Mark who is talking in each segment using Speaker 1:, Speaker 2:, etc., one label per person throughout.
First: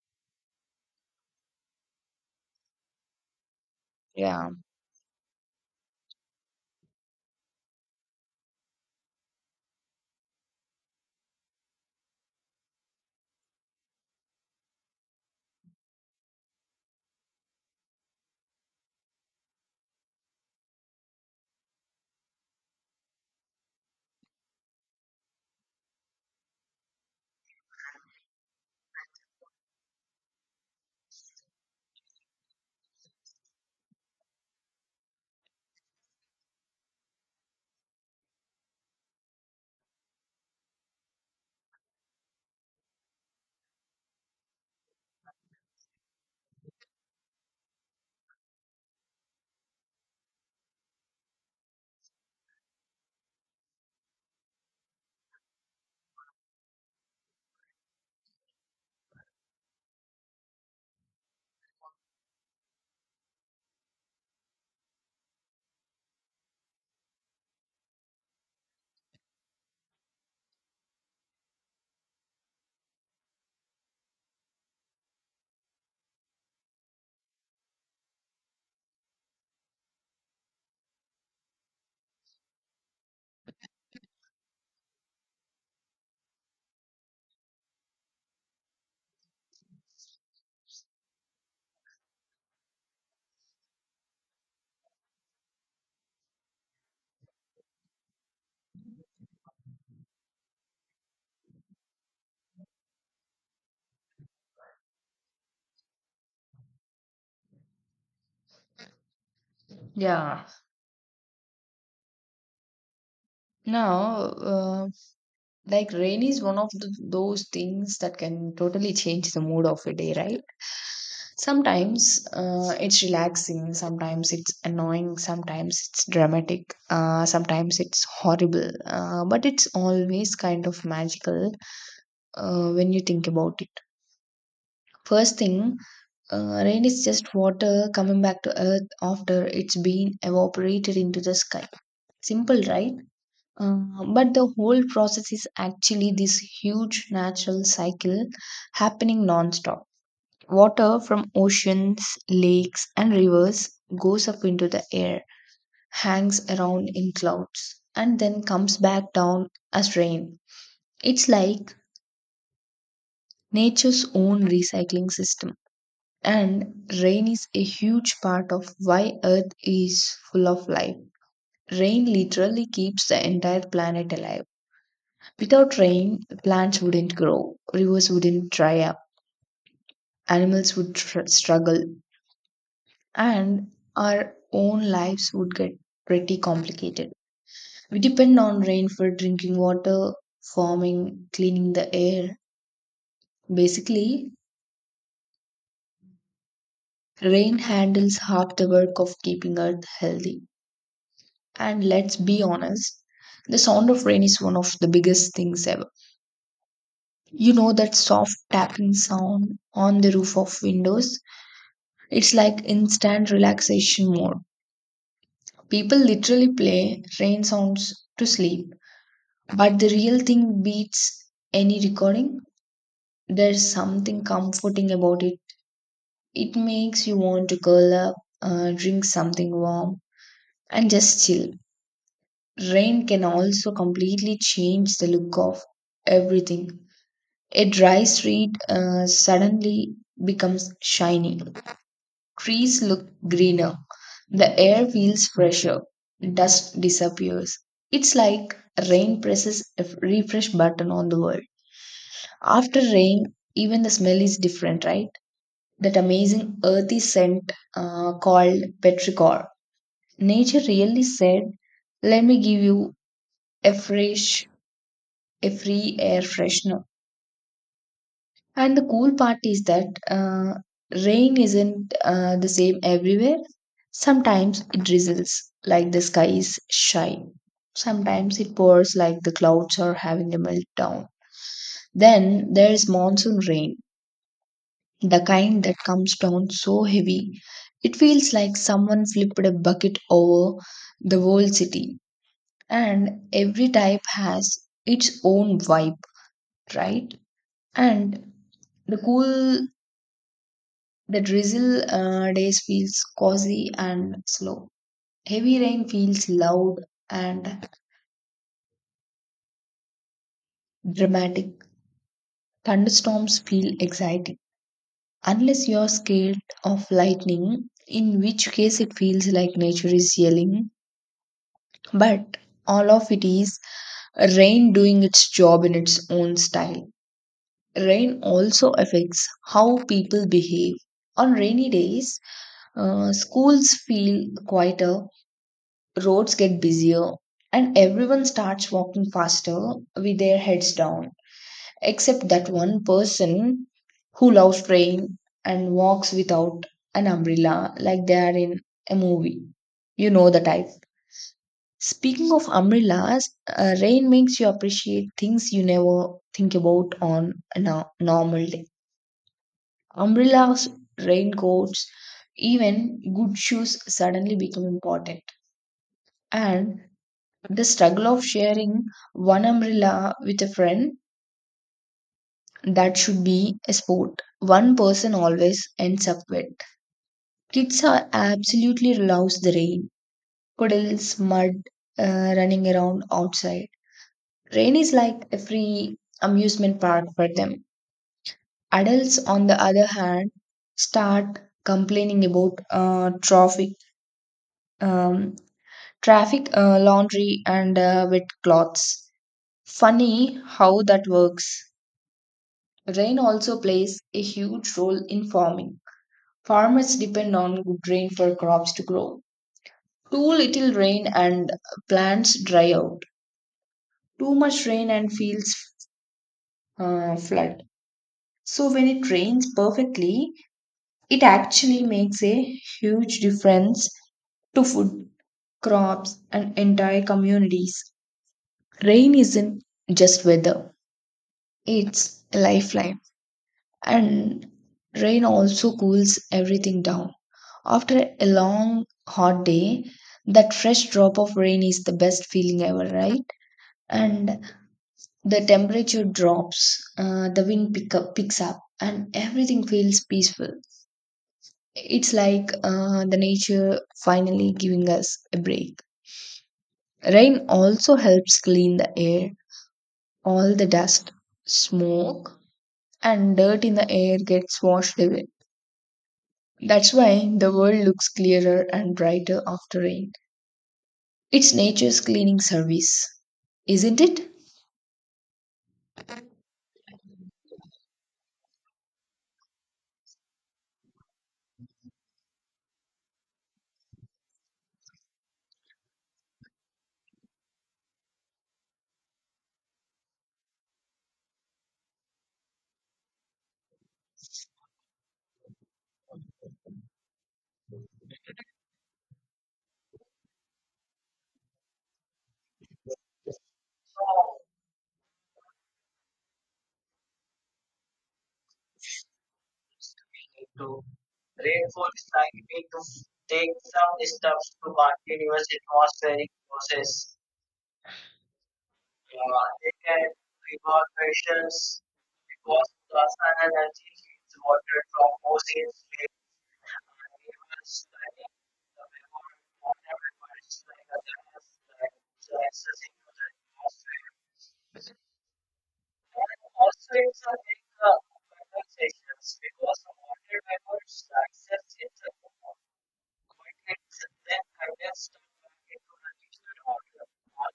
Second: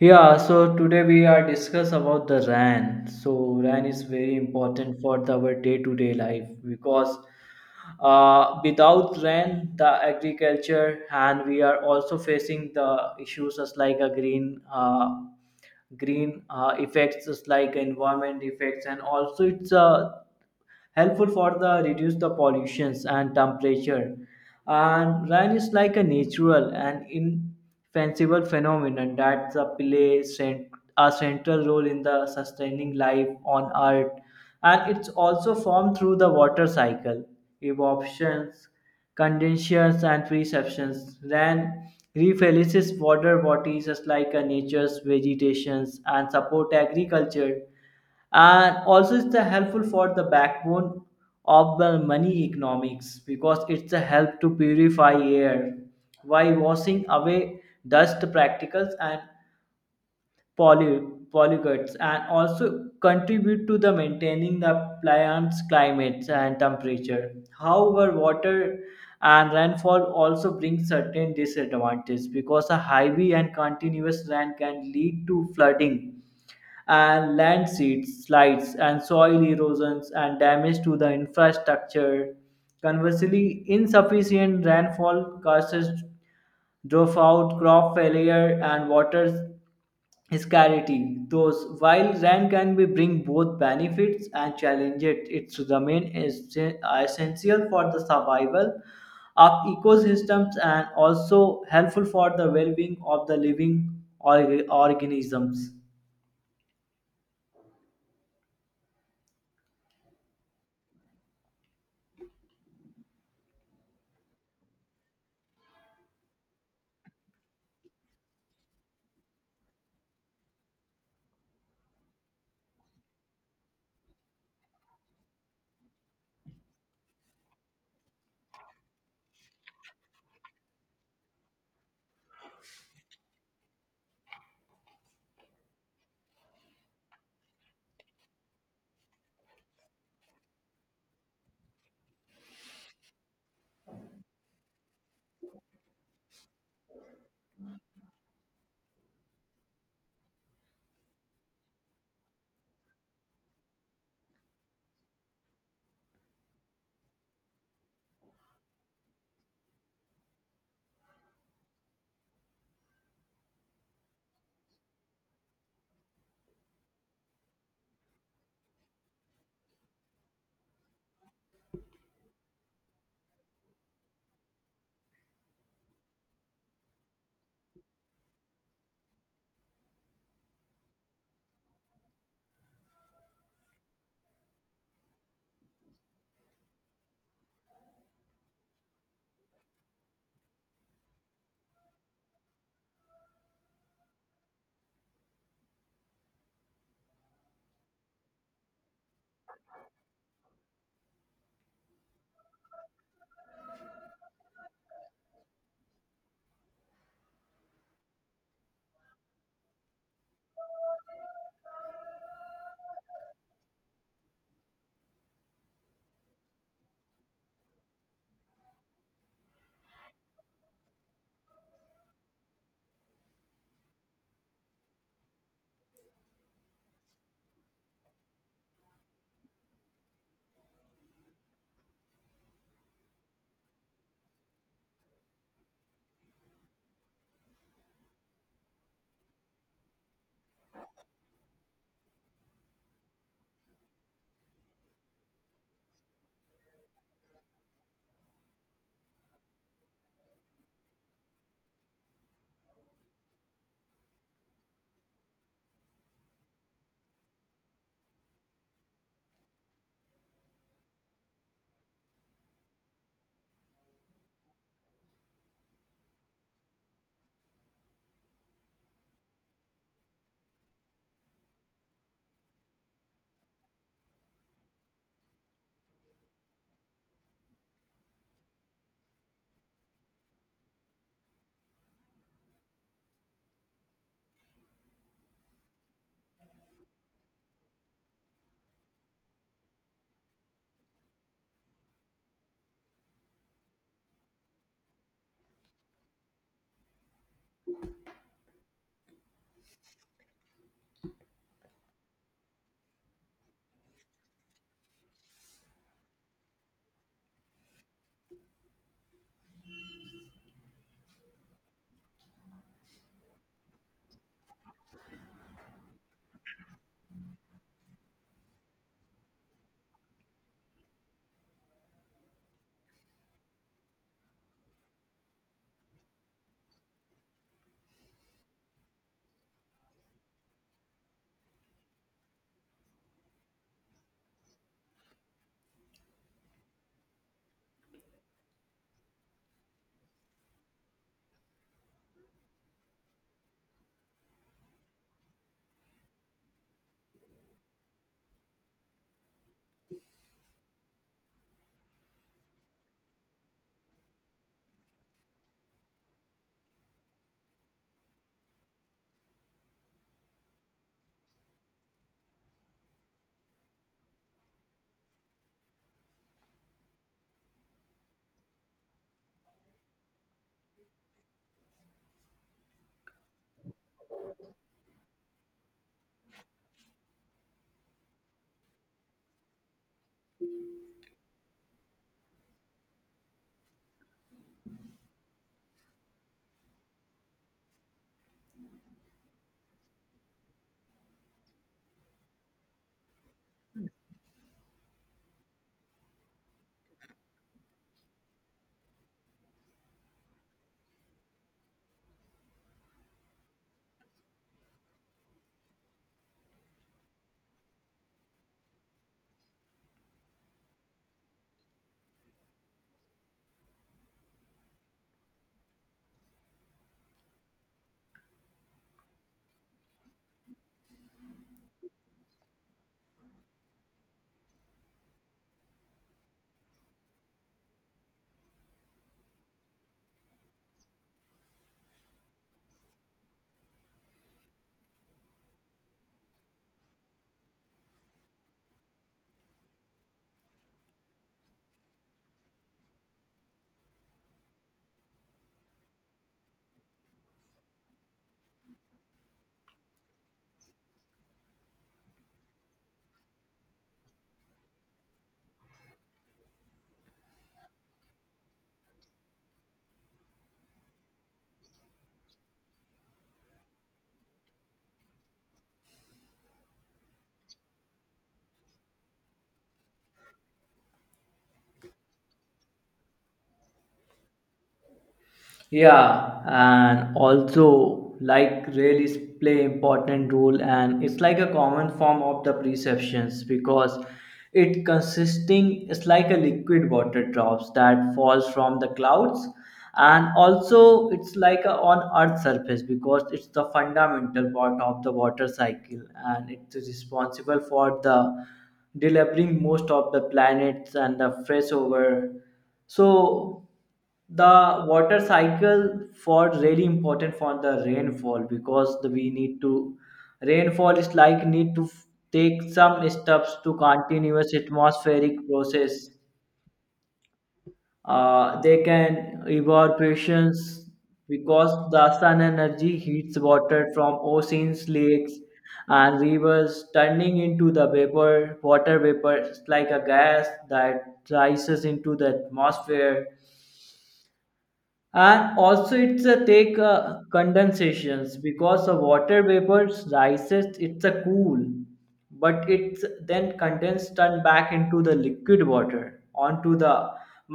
Speaker 1: Yeah, so today we are discuss about the RAN. So RAN is very
Speaker 2: Yeah.
Speaker 1: important for our day-to-day life because without RAN, the agriculture and we are also facing the issues as like a green effects as like environment effects, and also it's a helpful for the reduce the pollutions and temperature. And rain is like a natural and infanciful phenomenon that the a central role in the sustaining life on Earth, and it's also formed through the water cycle, evaporations, condensations, and precessions. Rain refills water bodies just like a nature's vegetations and support agriculture, and also it's the helpful for the backbone of the money economics because it's a help to purify air by washing away dust particles and pollutants, and also contribute to the maintaining the plants climates and temperature. However, water and rainfall also bring certain disadvantages because a heavy and continuous rain can lead to flooding and landslides, slides, and soil erosions and damage to the infrastructure. Conversely, insufficient rainfall causes drought, crop failure, and water scarcity. Thus, while rain can be bring both benefits and challenges, its domain is essential for the survival of ecosystems, and also helpful for the well-being of the living organisms.
Speaker 2: Yeah. Now, like rain is one of those things that can totally change the mood of a day, right? Sometimes it's relaxing, sometimes it's annoying, sometimes it's dramatic, sometimes it's horrible, but it's always kind of magical when you think about it. First thing, rain is just water coming back to earth after it's been evaporated into the sky. Simple, right? Uh, but the whole process is actually this huge natural cycle happening non-stop. Water from oceans, lakes, and rivers goes up into the air, hangs around in clouds, and then comes back down as rain. It's like nature's own recycling system. And rain is a huge part of why Earth is full of life. Rain literally keeps the entire planet alive. Without rain, plants wouldn't grow, rivers wouldn't dry up, animals would struggle, and our own lives would get pretty complicated. We depend on rain for drinking water, farming, cleaning the air. Basically, rain handles half the work of keeping Earth healthy. And let's be honest, the sound of rain is one of the biggest things ever. You know that soft tapping sound on the roof of windows? It's like instant relaxation mode. People literally play rain sounds to sleep, but the real thing beats any recording. There's something comforting about it. It makes you want to curl up, drink something warm, and just chill. Rain can also completely change the look of everything. A dry street suddenly becomes shiny. Trees look greener. The air feels fresher. Dust disappears. It's like rain presses a refresh button on the world. After rain, even the smell is different, right? That amazing earthy scent called petrichor. Nature really said, let me give you a fresh, a free air freshener. And the cool part is that rain isn't the same everywhere. Sometimes it drizzles like the sky is shy. Sometimes it pours like the clouds are having a meltdown. Then there's monsoon rain, the kind that comes down so heavy, it feels like someone flipped a bucket over the whole city. And every type has its own vibe, right? And the cool The drizzle days feels cozy and slow. Heavy rain feels loud and dramatic. Thunderstorms feel exciting. Unless you're scared of lightning, in which case it feels like nature is yelling. But all of it is rain doing its job in its own style. Rain also affects how people behave. On rainy days, schools feel quieter, roads get busier and everyone starts walking faster with their heads down, except that one person who loves rain and walks without an umbrella like they are in a movie. You know the type. Speaking of umbrellas, rain makes you appreciate things you never think about on a normal day. Umbrellas, raincoats, even good shoes suddenly become important. And The struggle of sharing one umbrella with a friend, that should be a sport. One person always ends up wet. Kids are absolutely loves the rain, puddles, mud, running around outside. Rain is like a free amusement park for them. Adults, on the other hand, start complaining about um, traffic, laundry, and wet clothes. Funny how that works. Rain also plays a huge role in farming. Farmers depend on good rain for crops to grow. Too little rain and plants dry out. Too much rain and fields flood. So, when it rains perfectly, it actually makes a huge difference to food, crops, and entire communities. Rain isn't just weather, it's a lifeline. And rain also cools everything down. After a long, hot day, that fresh drop of rain is the best feeling ever, right? And the temperature drops, the wind pick up, picks up, and everything feels peaceful. It's like the nature finally giving us a break. Rain also helps clean the air. All the dust, smoke, and dirt in the air gets washed away. That's why the world looks clearer and brighter after rain. It's nature's cleaning service, isn't it?
Speaker 1: Yeah, and also like really play important role, and it's like a common form of the perceptions because it consisting it's like a liquid water drops that falls from the clouds, and also it's like a on earth surface because it's the fundamental part of the water cycle, and it is responsible for the delivering most of the planets and the fresh over. So the water cycle for really important for the rainfall because we need to rainfall is like need to take some steps to continuous atmospheric process. They can evaporations because the sun energy heats water from oceans, lakes, and rivers, turning into the vapor water vapor like a gas that rises into the atmosphere. And also it's a take condensations because the water vapors rises it's a cool, but it's then condensed turned back into the liquid water onto the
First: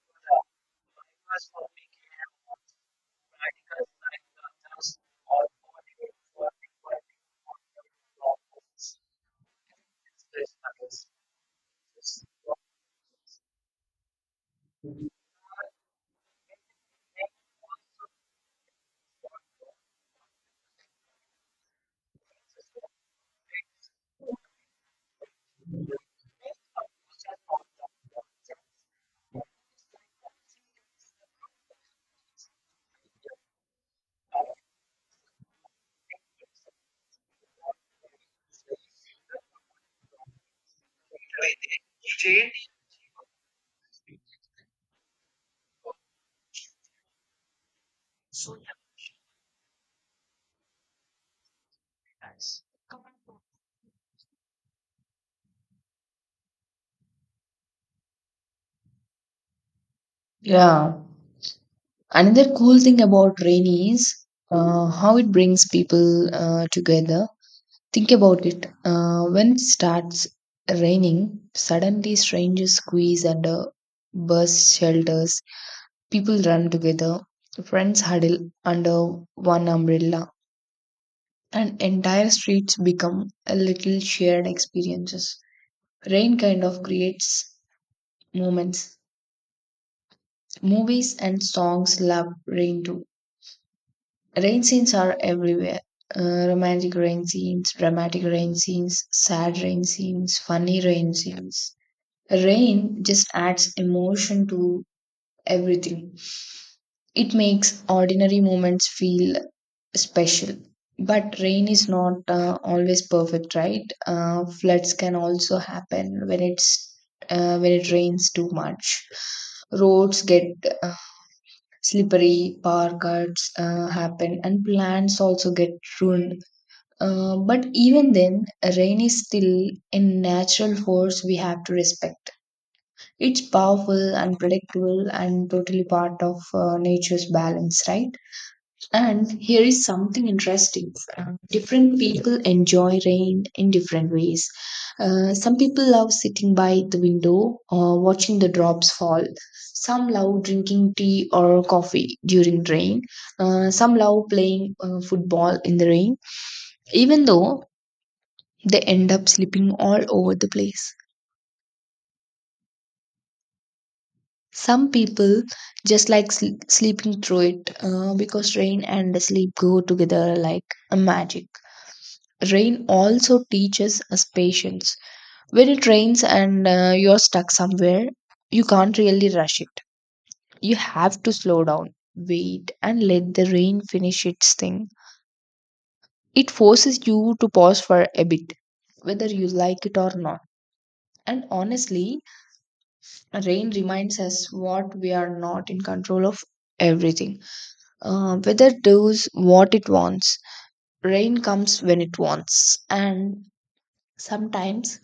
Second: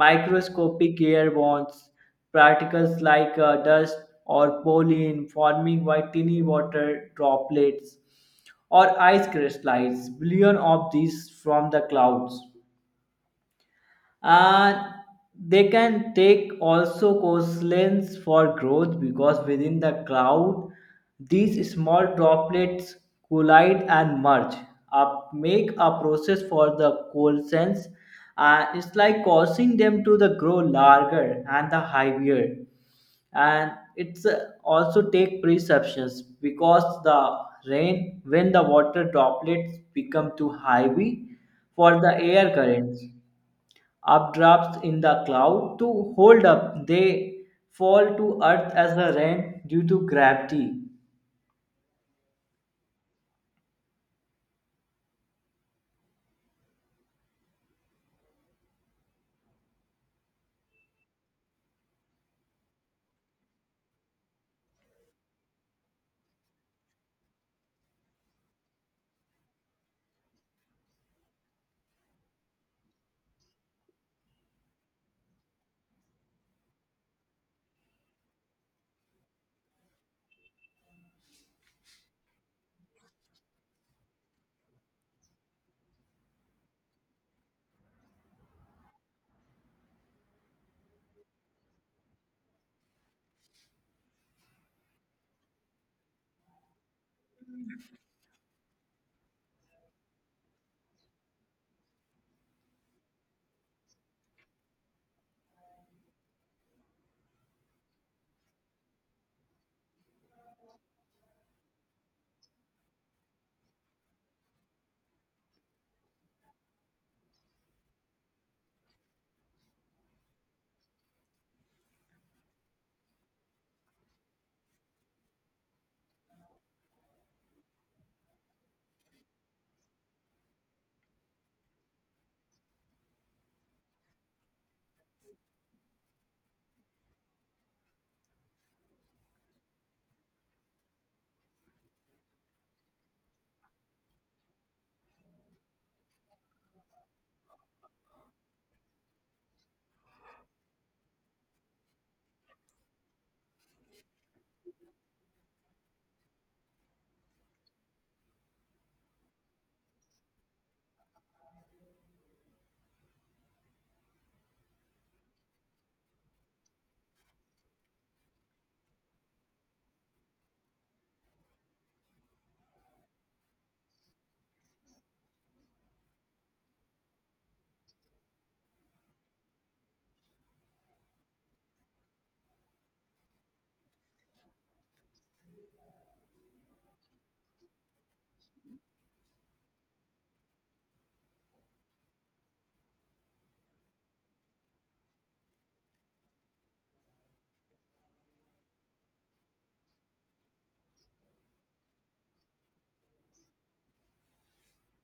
Speaker 1: microscopic air bonds particles like dust or pollen, forming white tiny water droplets or ice crystals, billion of these from the clouds. uh, they can take also coastlines for growth because within the cloud, these small droplets collide and merge, up, make a process for the coalescence. It's like causing them to the grow larger and the heavier. And it's also take perceptions because the rain, when the water droplets become too heavy for the air currents updrafts in the cloud to hold up, they fall to earth as the rain due to gravity.
Speaker 2: Yeah. Another cool thing about rain is how it brings people together. Think about it. When it starts raining, suddenly strangers squeeze under bus shelters. People run together. Friends huddle under one umbrella, and entire streets become a little shared experiences. Rain kind of creates moments. Movies and songs love rain too. Rain scenes are everywhere. Romantic rain scenes, dramatic rain scenes, sad rain scenes, funny rain scenes. Rain just adds emotion to everything. It makes ordinary moments feel special. But rain is not always perfect, right? Floods can also happen when it's When it rains too much, roads get uh, slippery, power cuts happen, and plants also get ruined, but even then, rain is still a natural force we have to respect. It's powerful, unpredictable, and totally part of nature's balance, right? And here is something interesting. Different people enjoy rain in different ways. Some people love sitting by the window or watching the drops fall. Some love drinking tea or coffee during rain. Some love playing football in the rain. Even though they end up sleeping all over the place. Some people just like sleeping through it because rain and sleep go together like a magic. Rain also teaches us patience. When it rains and you're stuck somewhere, you can't really rush it. You have to slow down, wait, and let the rain finish its thing. It forces you to pause for a bit, whether you like it or not. And honestly, rain reminds us what we are not in control of everything. Weather does what it wants. Rain comes when it wants. And sometimes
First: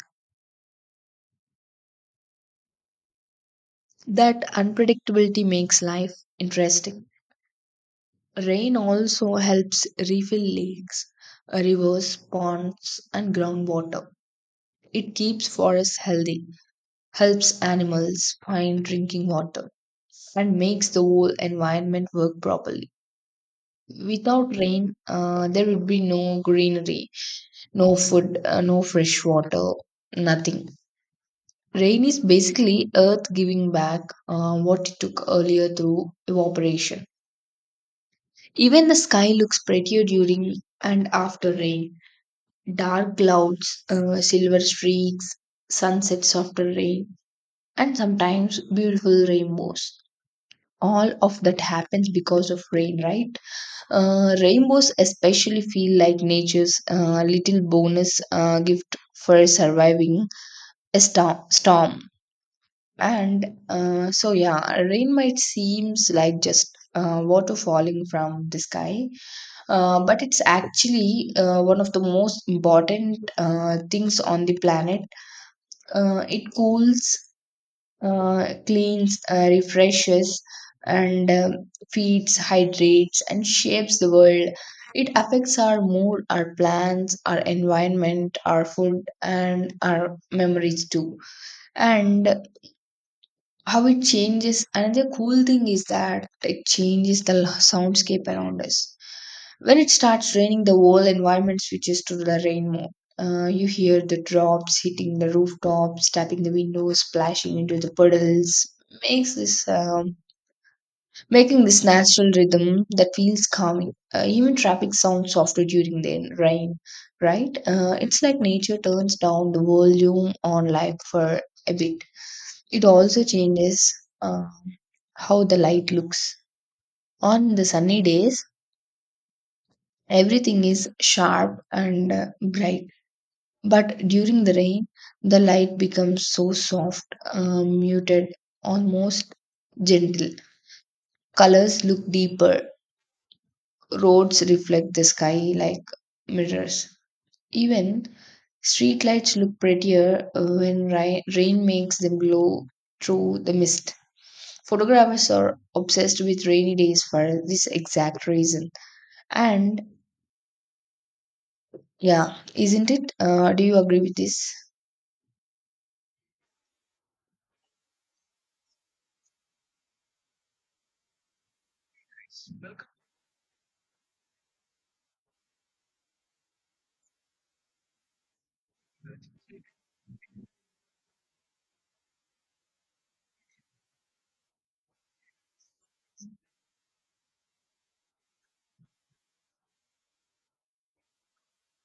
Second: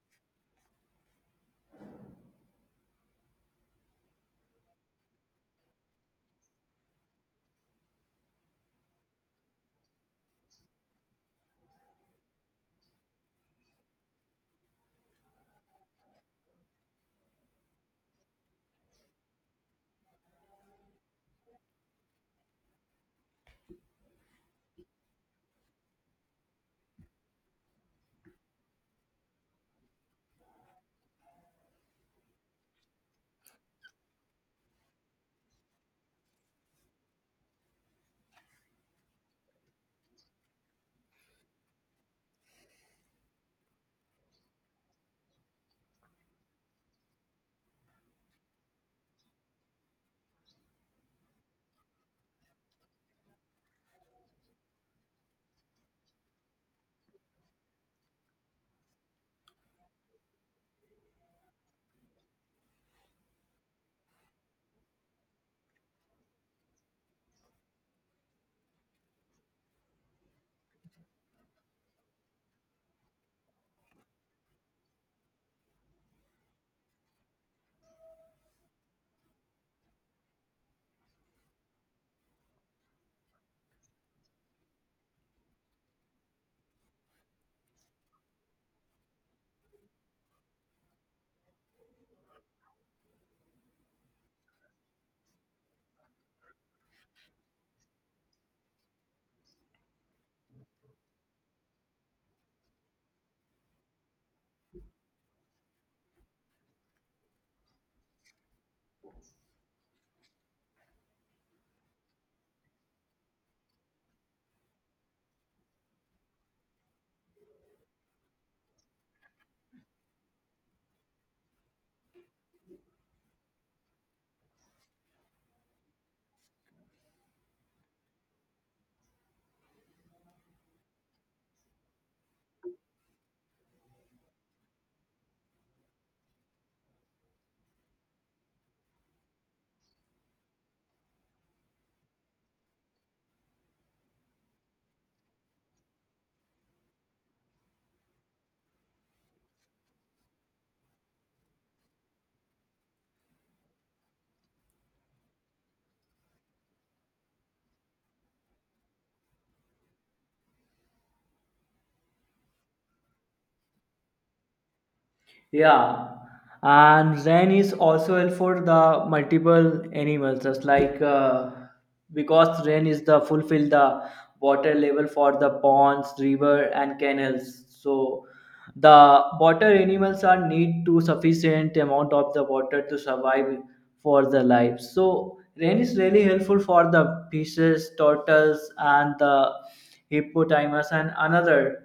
Speaker 2: that unpredictability makes life interesting. Rain also helps refill lakes, rivers, ponds, and groundwater. It keeps forests healthy, helps animals find drinking water, and makes the whole environment work properly. Without rain, there would be no greenery, no food, no fresh water, nothing. Rain is basically Earth giving back what it took earlier through evaporation. Even the sky looks prettier during and after rain. Dark clouds, silver streaks, sunsets after rain, and sometimes beautiful rainbows. All of that happens because of rain, right? Rainbows especially feel like nature's little bonus gift for surviving a storm. And so, yeah, rain might seems like just water falling from the sky, but it's actually one of the most important things on the planet. It cools, cleans, refreshes, and feeds, hydrates, and shapes the world. It affects our mood, our plans, our environment, our food, and our memories too. And how it changes, another cool thing is that it changes the soundscape around us. When it starts raining, the whole environment switches to the rain mode. You hear the drops hitting the rooftops, tapping the windows, splashing into the puddles. Makes this Making this natural rhythm that feels calming. Even traffic sounds softer during the rain, right? It's like nature turns down the volume on life for a bit. It also changes uh, how the light looks. On the sunny days, everything is sharp and bright. But during the rain, the light becomes so soft, muted, almost gentle. Colors look deeper. Roads reflect the sky like mirrors. Even streetlights look prettier when rain makes them glow through the mist. Photographers are obsessed with rainy days for this exact reason. And yeah, isn't it? Do you agree with this?
Speaker 1: Yeah, and rain is also helpful for the multiple animals, just like because rain is the fulfill the water level for the ponds, river, and canals. So the water animals are need to sufficient amount of the water to survive for their lives. So rain is really helpful for the fishes, turtles, and the hippopotamus and another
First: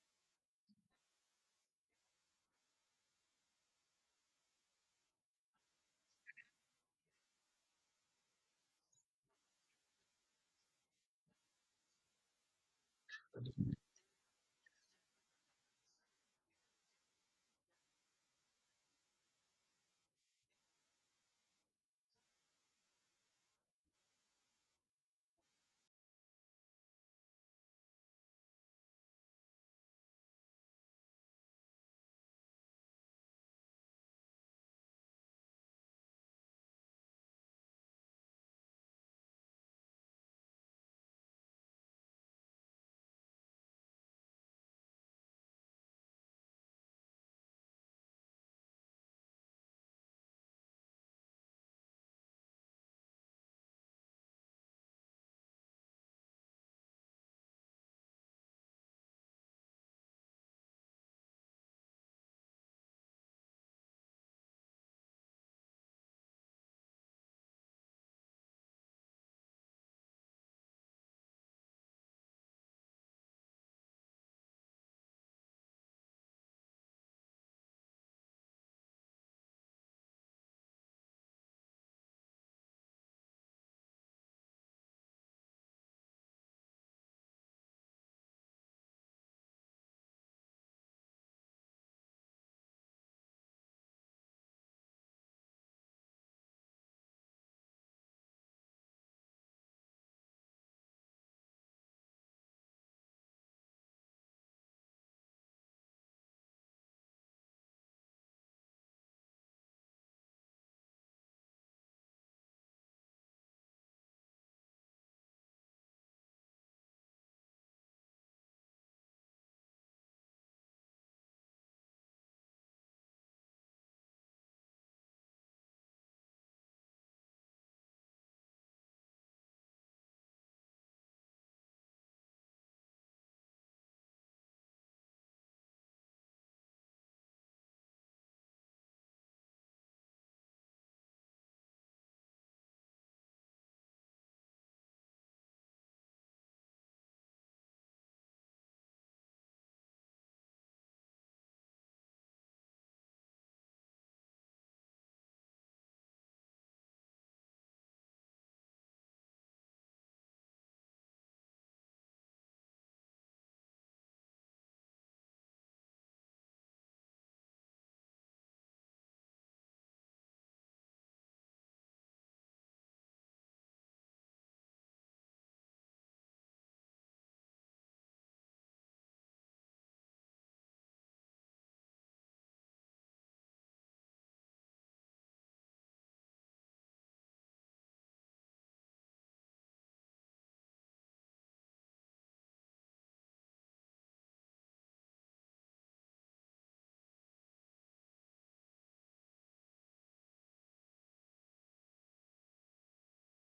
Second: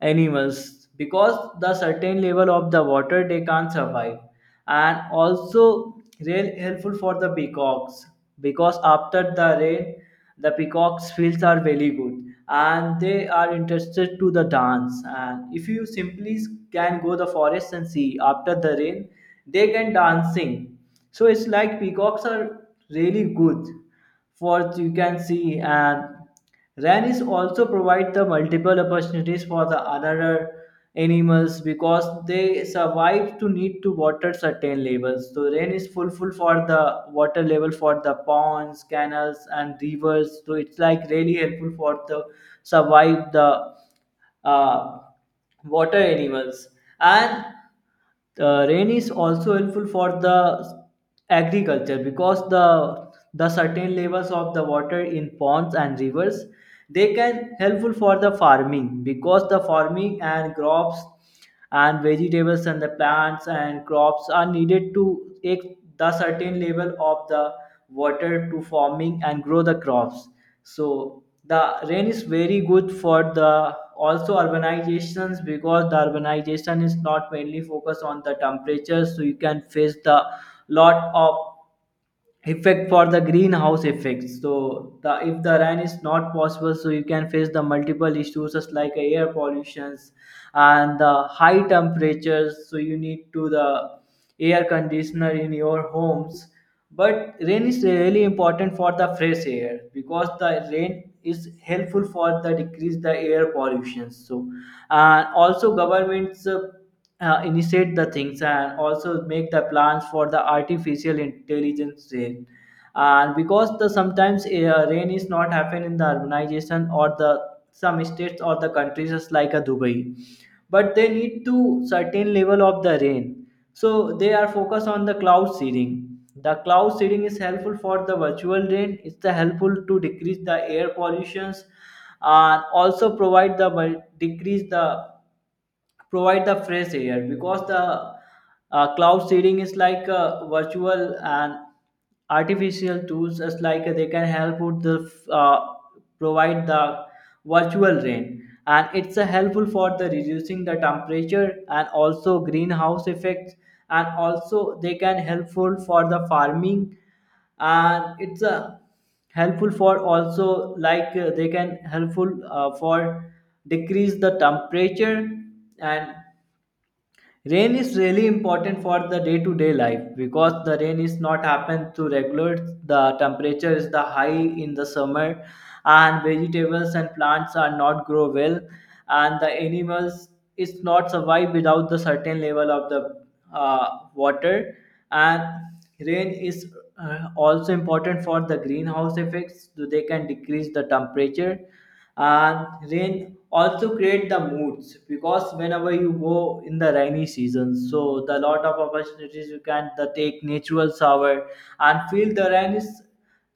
Speaker 1: animals, because the certain level of the water they can't survive. And also really helpful for the peacocks because after the rain, the peacocks feels are very good, and they are interested to the dance, and if you simply can go the forest and see after the rain, they can dancing. So it's like peacocks are really good for you can see. And Rannies also provide the multiple opportunities for the other animals because they survive to need to water certain levels. So rain is full, for the water level for the ponds, canals, and rivers. So it's like really helpful for the survive the uh, water animals. And rain is also helpful for the agriculture because the certain levels of the water in ponds and rivers, they can helpful for the farming, because the farming and crops and vegetables and the plants and crops are needed to take the certain level of the water to forming and grow the crops. So the rain is very good for the also urbanizations, because the urbanization is not mainly focused on the temperature, so you can face the lot of effect for the greenhouse effect. So the if the rain is not possible, so you can face the multiple issues just like air pollutions and the high temperatures, so you need to the air conditioner in your homes. But rain is really important for the fresh air because the rain is helpful for the decrease the air pollution. So and also governments initiate the things, and also make the plans for the artificial intelligence rain. And because the sometimes rain is not happen in the urbanization or the some states or the countries just like a Dubai, but they need to certain level of the rain, so they are focused on the cloud seeding. The cloud seeding is helpful for the virtual rain, it's the helpful to decrease the air pollutions, and also provide the decrease the provide the fresh air, because the cloud seeding is like virtual and artificial tools as like they can help with the provide the virtual rain. And it's helpful for the reducing the temperature and also greenhouse effects, and also they can helpful for the farming. And it's helpful for also like they can helpful for decrease the temperature. And rain is really important for the day to day life, because the rain is not happen to regulate the temperature is the high in the summer, and vegetables and plants are not grow well, and the animals is not survive without the certain level of the water. And rain is also important for the greenhouse effects, so they can decrease the temperature. And rain also create the moods, because whenever you go in the rainy season, so the lot of opportunities you can the take natural shower and feel the rain is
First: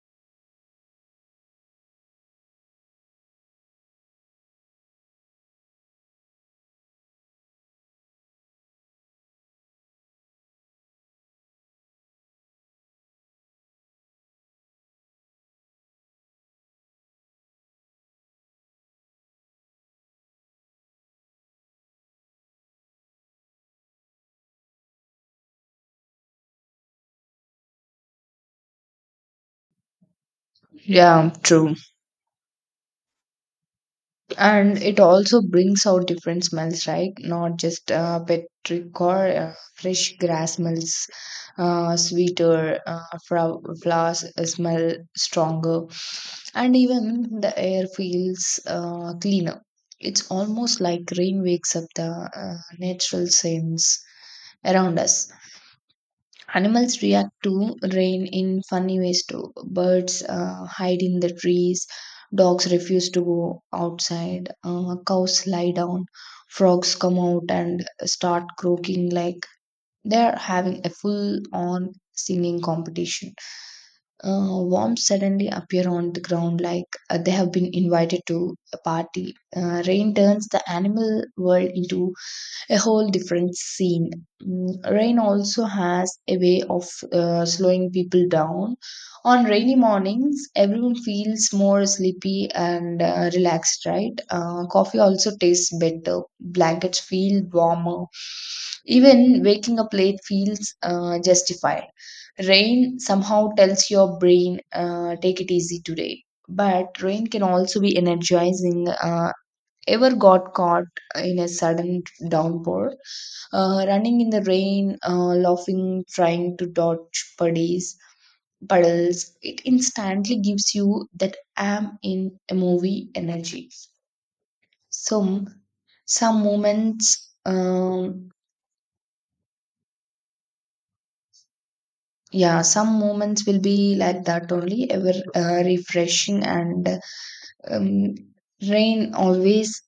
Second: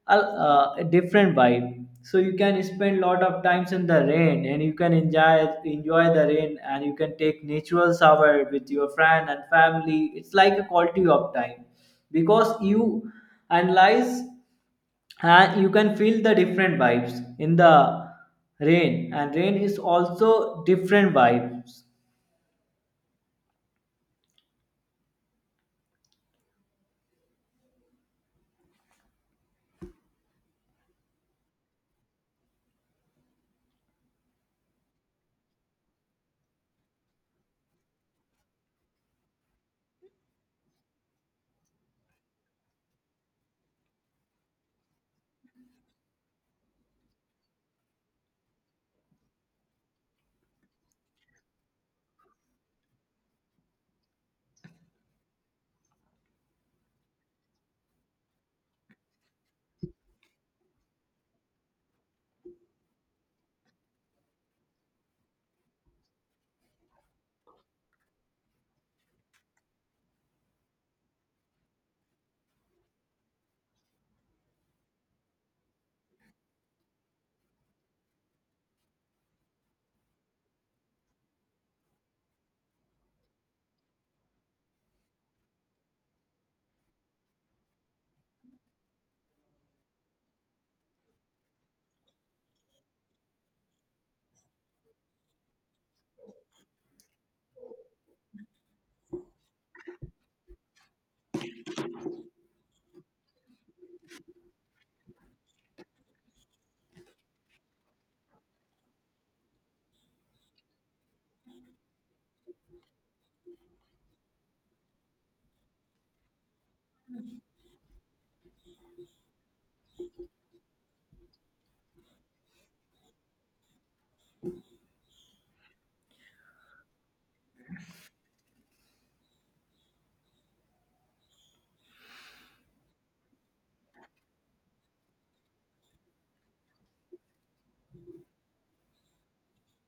Speaker 1: a different vibe. So you can spend lot of times in the rain, and you can enjoy the rain, and you can take natural shower with your friend and family, it's like a quality of time, because you analyze and you can feel the different vibes in the rain. And rain is also different vibes.
Speaker 2: Yeah, true. And it also brings out different smells, right? Not just petric or fresh grass smells, sweeter flowers smell stronger, and even the air feels cleaner. It's almost like rain wakes up the natural scents around us. Animals react to rain in funny ways too. Birds hide in the trees, dogs refuse to go outside, cows lie down, frogs come out and start croaking like they're having a full on singing competition. Worms suddenly appear on the ground like they have been invited to a party. Rain turns the animal world into a whole different scene. Mm. Rain also has a way of slowing people down. On rainy mornings, everyone feels more sleepy and relaxed, right? Coffee also tastes better, blankets feel warmer. Even waking up late feels justified. Rain somehow tells your brain, take it easy today. But rain can also be energizing, ever got caught in a sudden downpour, running in the rain, laughing, trying to dodge puddies puddles. It instantly gives you that am in a movie energy. Some some moments, yeah, some moments will be like that only, ever refreshing. And um, rain always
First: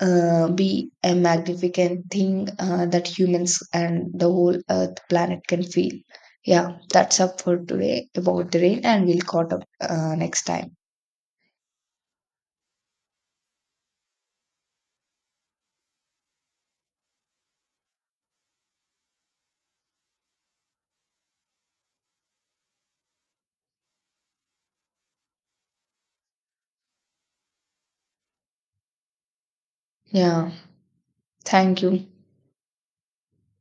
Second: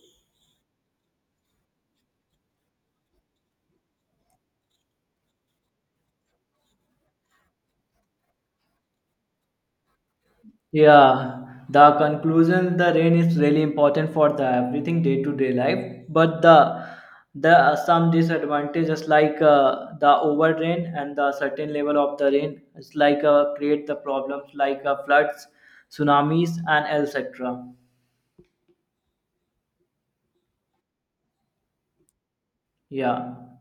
Speaker 2: be a magnificent thing that humans and the whole earth planet can feel. Yeah, that's up for today about the rain, and we'll caught up next time.
Speaker 1: Yeah, the conclusion, the rain is really important for the everything day to day life, but the some disadvantages like the over rain and the certain level of the rain is like create the problems like floods, tsunamis, and etc.
Speaker 2: Yeah, thank you.
Speaker 1: Yeah.